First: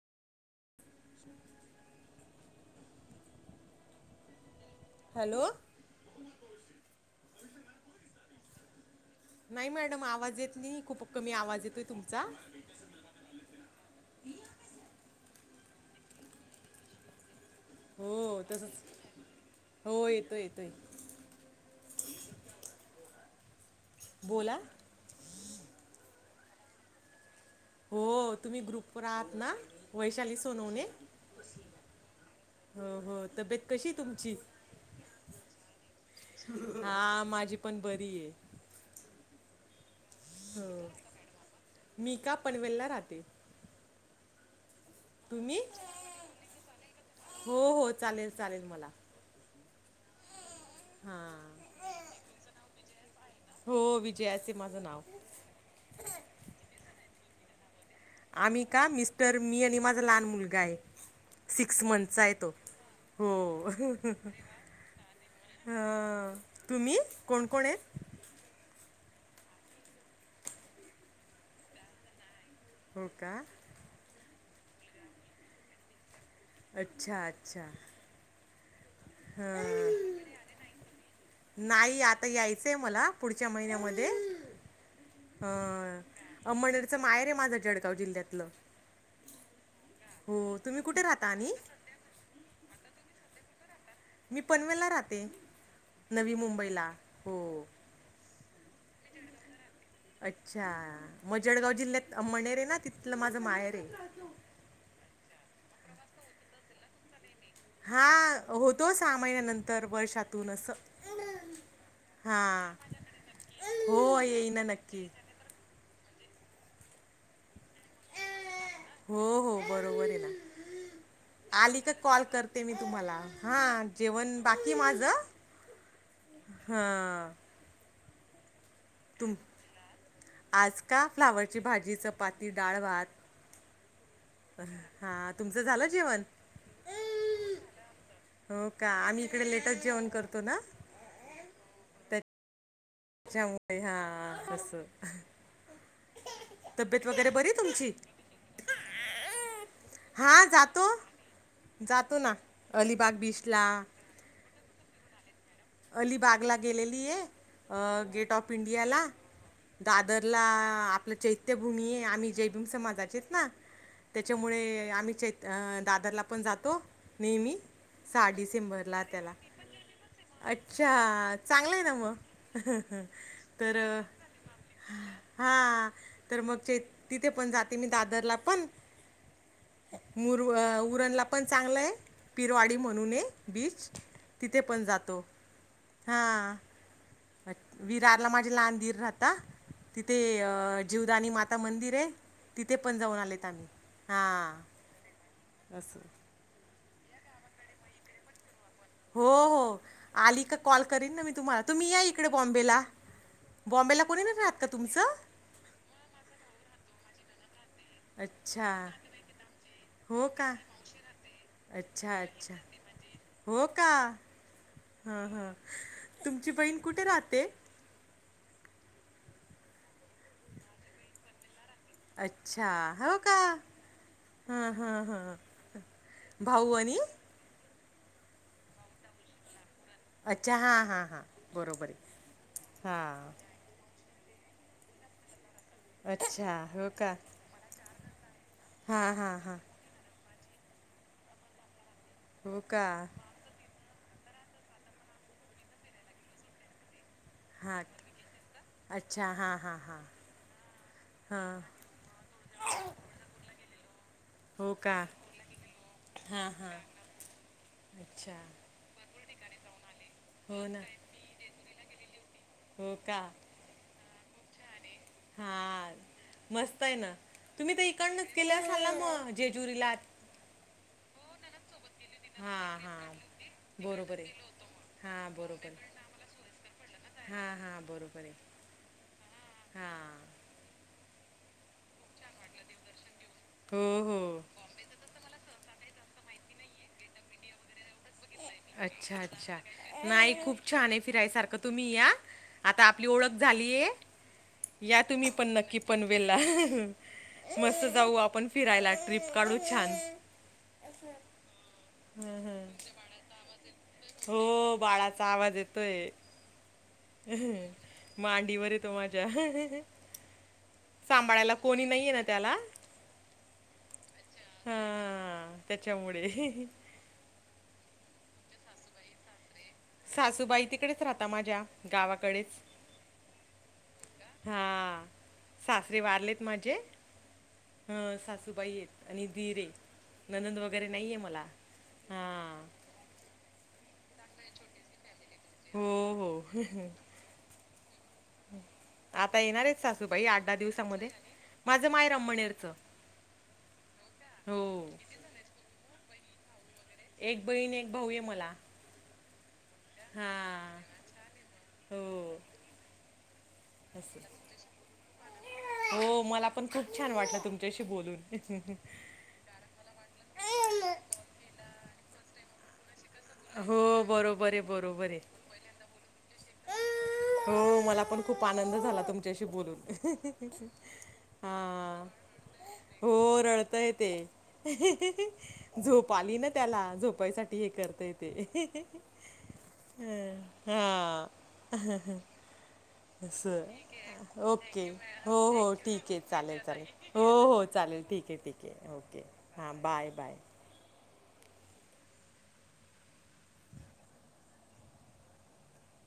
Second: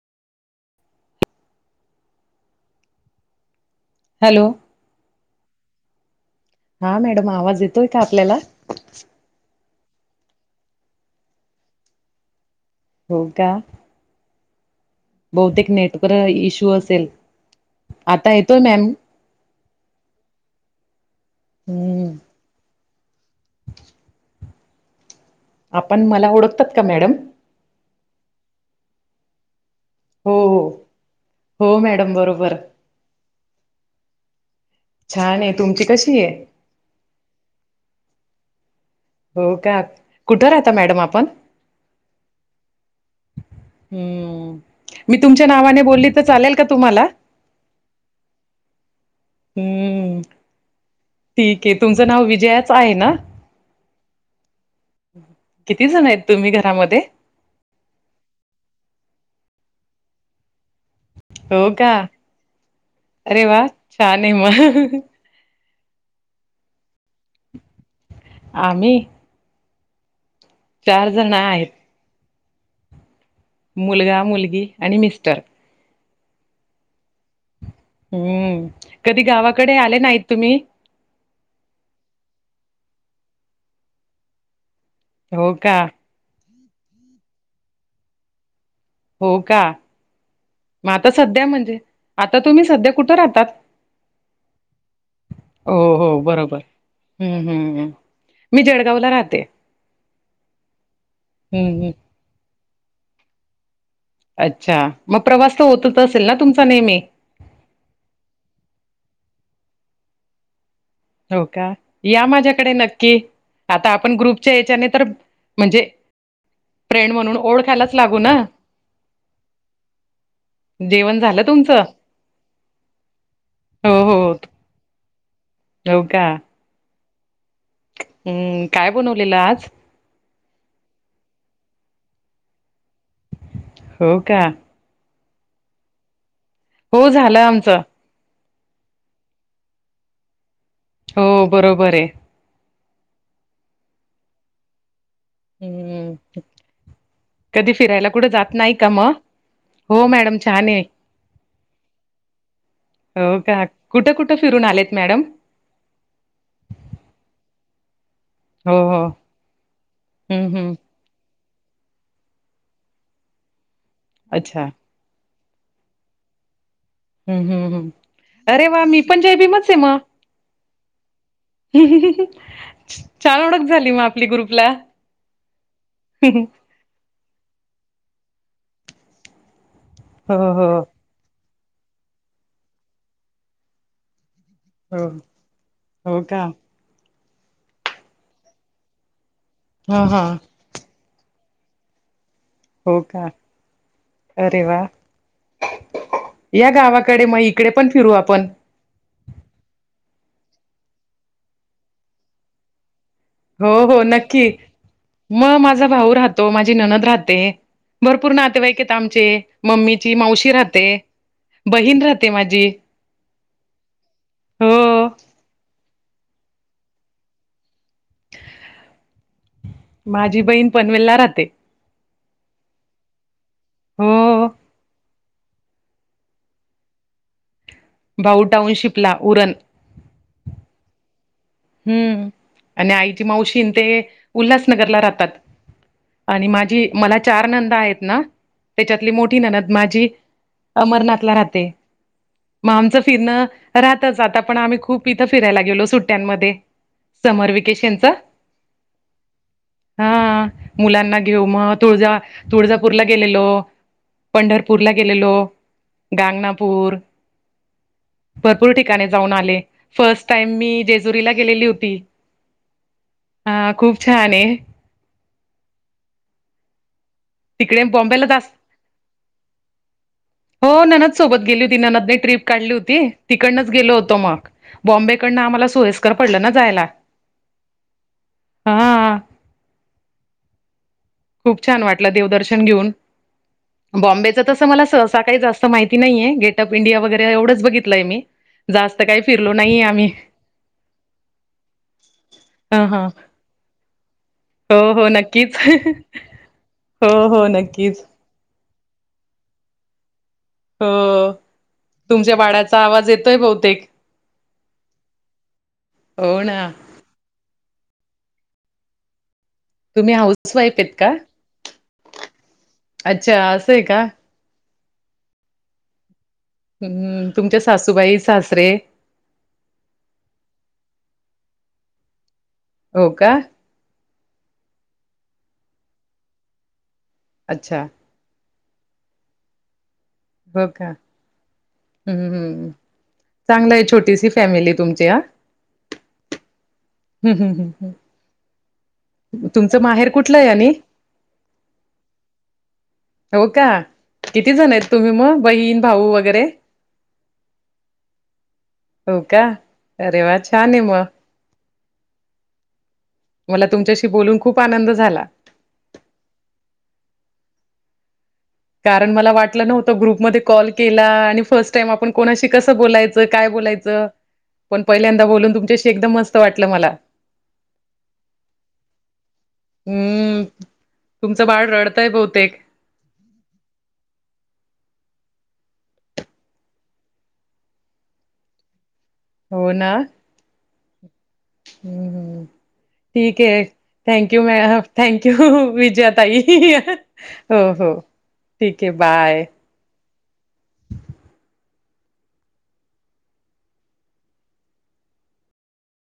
Hello hello हा madam आवाज येतोय का आपल्याला नाही मॅडम आवाज येत नाही खूप कमी आवाज येतोय तुमचा होो का बहुतेक नेटवर इश्यू असेल हो आता येतोय तसच मॅम हो येतो येतोय हम्म बोला आपण मला ओळखतात का मॅडम हो तुम्ही ग्रुपवर आहात ना वैशाली हो हो सोनवणे हो मॅडम बरोबर हो हो तब्येत कशी तुमची छान आहे तुमची कशी आहे हा माझी पण बरी आहे हो का कुठं हो राहता मॅडम आपण मी का पनवेलला राहते हम्म मी तुमच्या तुम्ही नावाने बोलली तर चालेल का तुम्हाला हो हो चालेल चालेल हम्म हा ठीक आहे तुमचं नाव विजयाच आहे ना हो विजया अस माझं नाव किती जण आहेत तुम्ही घरामध्ये आम्ही का मिस्टर मी आणि माझा लहान मुलगा आहे हो सिक्स का मंथचा आहे तो अरे वा हो छान आहे मग तुम्ही कोण कोण आहेत आम्ही चार जण आहेत हो का मुलगा मुलगी आणि मिस्टर. अच्छा अच्छा. हम्म कधी हा गावाकडे आले नाहीत तुम्ही? नाही आता यायचंय मला पुढच्या महिन्यामध्ये अ. हो का अमनेरचं मायर आहे माझं जळगाव जिल्ह्यातलं. हो का हो तुम्ही मग कुठे आता राहता सध्या आणि म्हणजे आता तुम्ही सध्या कुठं राहतात? मी पनवेलला राहते हो हो नवी बरोबर मुंबईला हो हम्म हम्म हम्म. मी जळगावला राहते. अच्छा मग जळगाव हम्म हम्म जिल्ह्यात अंबळनेर ना तिथलं माझं माहेर आहे. अच्छा मग प्रवास तर होतच असेल ना तुमचा नेहमी? हा होतो सहा महिन्यानंतर वर्षातून असं. हो का या माझ्याकडे हां नक्की आता आपण हो ग्रुपच्या येईन ना याच्याने तर. नक्की म्हणजे फ्रेंड म्हणून ओळखायलाच लागू ना. हो हो बरोबर आहे ना. जेवण झालं आली तुमचं का कॉल करते मी तुम्हाला हा जेवण बाकी माझ. होऊ का. हा हम्म काय बनवलेलं आज आज का फ्लावरची भाजी चपाती डाळवात हो का हा तुमचं झालं जेवण हो झालं आमचं हो का आम्ही इकडे लेटस जेवण करतो ना. हो बरोबर आहे. चमुई हा कस. हम्म कधी तुमची फिरायला कुठं जात नाही का मग? हो मॅडम हां छान आहे. जातो जातो ना अलिबाग हो बीचला. का कुठं कुठं फिरून आलेत मॅडम? अलिबागला गेलेली आहे गेट ऑफ. हो हो पिंडियाला दादरला हम्म हम्म आपलं चैत. चैत्यभूमी आहे आम्ही जयभीम समाजाचेच ना अच्छा त्याच्यामुळे आम्ही चै. दादरला पण जातो हम्म नेहमी सहा डिसेंबरला त्याला. मच म. अच्छा चांगला आहे ना मग छान ओळख तर. झाली मग आपली ग्रुपला. हा तर मग. तिथे पण जाते मी दादरला पण हो मुर हो उरणला. पण चांगलं आहे पिरवाडी म्हणून आहे बीच तिथे पण. हो जातो हो का. हां विरारला माझे लहान गीर राहता हा तिथे. हा जीवदानी माता मंदिर आहे तिथे पण हो जाऊन का आलेत आम्ही हां. अरे वा. अससं. या गावाकडे मग इकडे पण फिरू आपण. हो हो आली का कॉल करीन ना मी तुम्हाला तुम्ही या इकडे बॉम्बेला. हो हो बॉम्बेला कोणी नक्की. राहात का तुमचं? मग माझा भाऊ राहतो माझी ननद राहते. भरपूर अच्छा नातेवाईकेत आमचे मम्मीची हो मावशी का राहते बहीण अच्छा राहते अच्छा माझी. हो का हो हा हा तुमची बहीण कुठे राहते? माझी बहीण पनवेलला राहते. अच्छा हो का हो हा हा हा. भाऊ आणि भाऊ टाऊनशिपला उरण अच्छा हा हां हां बरोबर आहे हम्म आणि आईची हां मावशीन ते उल्हासनगरला राहतात आणि अच्छा माझी हो का मला चार नंद आहेत ना हा त्याच्यातली हा मोठी हा ननद माझी अमरनाथला राहते हो मग का आमचं फिरणं राहतच आता पण आम्ही खूप इथं फिरायला गेलो सुट्ट्यांमध्ये समर हा वकेशनचा हा मुलांना हा घेऊ मग तुळजा तुळजापूरला गेलेलो हो पंढरपूरला का गेलेलो हा हा गांगनापूर अच्छा भरपूर ठिकाणी जाऊन आले फर्स्ट टाईम हो मी ना जेजुरीला लेली होती हो का हा खूप छान आहे हा मस्त आहे ना तुम्ही तर तिकडे बॉम्बेला इकडनच जास्त केल्या झाला मग जय जुरीलात हो ना ना सोबत गेली होती ना ननंद तीन ट्रीप हा काढली हा होती, तिकडंच गेलो होतो, बरोबर मग आहे बॉम्बे हा कडन आम्हाला बरोबर सोयी कर पडलं ना जायला. हा हा बरोबर आहे हा हा. खूप छान वाटलं देवदर्शन घेऊन हो हो बॉम्बे. तसं मला सहसा जास्त काय माहिती नाहीये? गेट ऑफ इंडिया वगैरे एवढंच बघितलंय मी. जास्त अच्छा काही फिरलो अच्छा नाहीये आम्ही. नाही खूप छान आहे, फिरायसारखं तुम्ही या. ह आता हा आपली ओळख झालीए, हो या हो तुम्ही पण नक्कीच. नक्की पणवेल. हो हो मस्त नक्कीच. जाऊ आपण फिरायला ट्रिप काढू छान हो तुमच्या बाळाचा आवाज येतोय बहुतेक? हो बाळाचा आवाज येतोय. होना. मांडीवर येतो माझ्या तुम्ही हाऊस वाईफ आहेत का? सांभाळायला कोणी नाहीय आहे ना त्याला? अच्छा असं आहे का? हा आ त्याच्यामुळे हम्म तुमच्या सासूबाई, सासरे सासूबाई तिकडेच राहता माझ्या गावाकडेच हो का? हा सासरे वारलेत माजे अच्छा. सासूबाई आहेत आणि दिर ए ननंद हो वगैरे का? नाहीये मला हा. हम्म हम्म. चांगलं हाय छोटीशी फॅमिली तुमची आ हम् हो हो हम् हम् हम्. आता येणारएत सासूबाई कुठलं आठ आहे दहा आणि? दिवसामध्ये, माझं माहेर अमनेरच हो का किती जण आहेत तुम्ही मग बहीण भाऊ वगैरे? एक बहीण, एक भाऊ ए मला हो का अरे वा छान हा ए मग? हो. मला तुमच्याशी असं बोलून खूप आनंद झाला. हो मला पण खूप छान वाटलं तुमच्याशी बोलून कारण मला वाटलं नव्हतं, ग्रुपमध्ये कॉल केला आणि फर्स्ट टाइम आपण कोणाशी कसं बोलायचं? कस काय हो बोलायचं? बरोबर आहे पण बरोबर पहिल्यांदा आहे बोलून तुमच्याशी एकदम मस्त वाटलं मला. हो मला पण खूप आनंद झाला, तुमच्याशी बोलून हम्म तुमचं बाळ हां. रडतय बहुतेक हो रडतय ते झोप आली ना त्याला झोपायसाठी हे करतय ते हो ना ह हा. हम्म ठीक आहे, थँक यू असं मॅम ओके थँक हो यू हो ठीक आहे चालेल विजयातााई चालेल हो हो. चालेल ठीक आहे ठीक ए आहे ओके बाय. हां बाय बाय.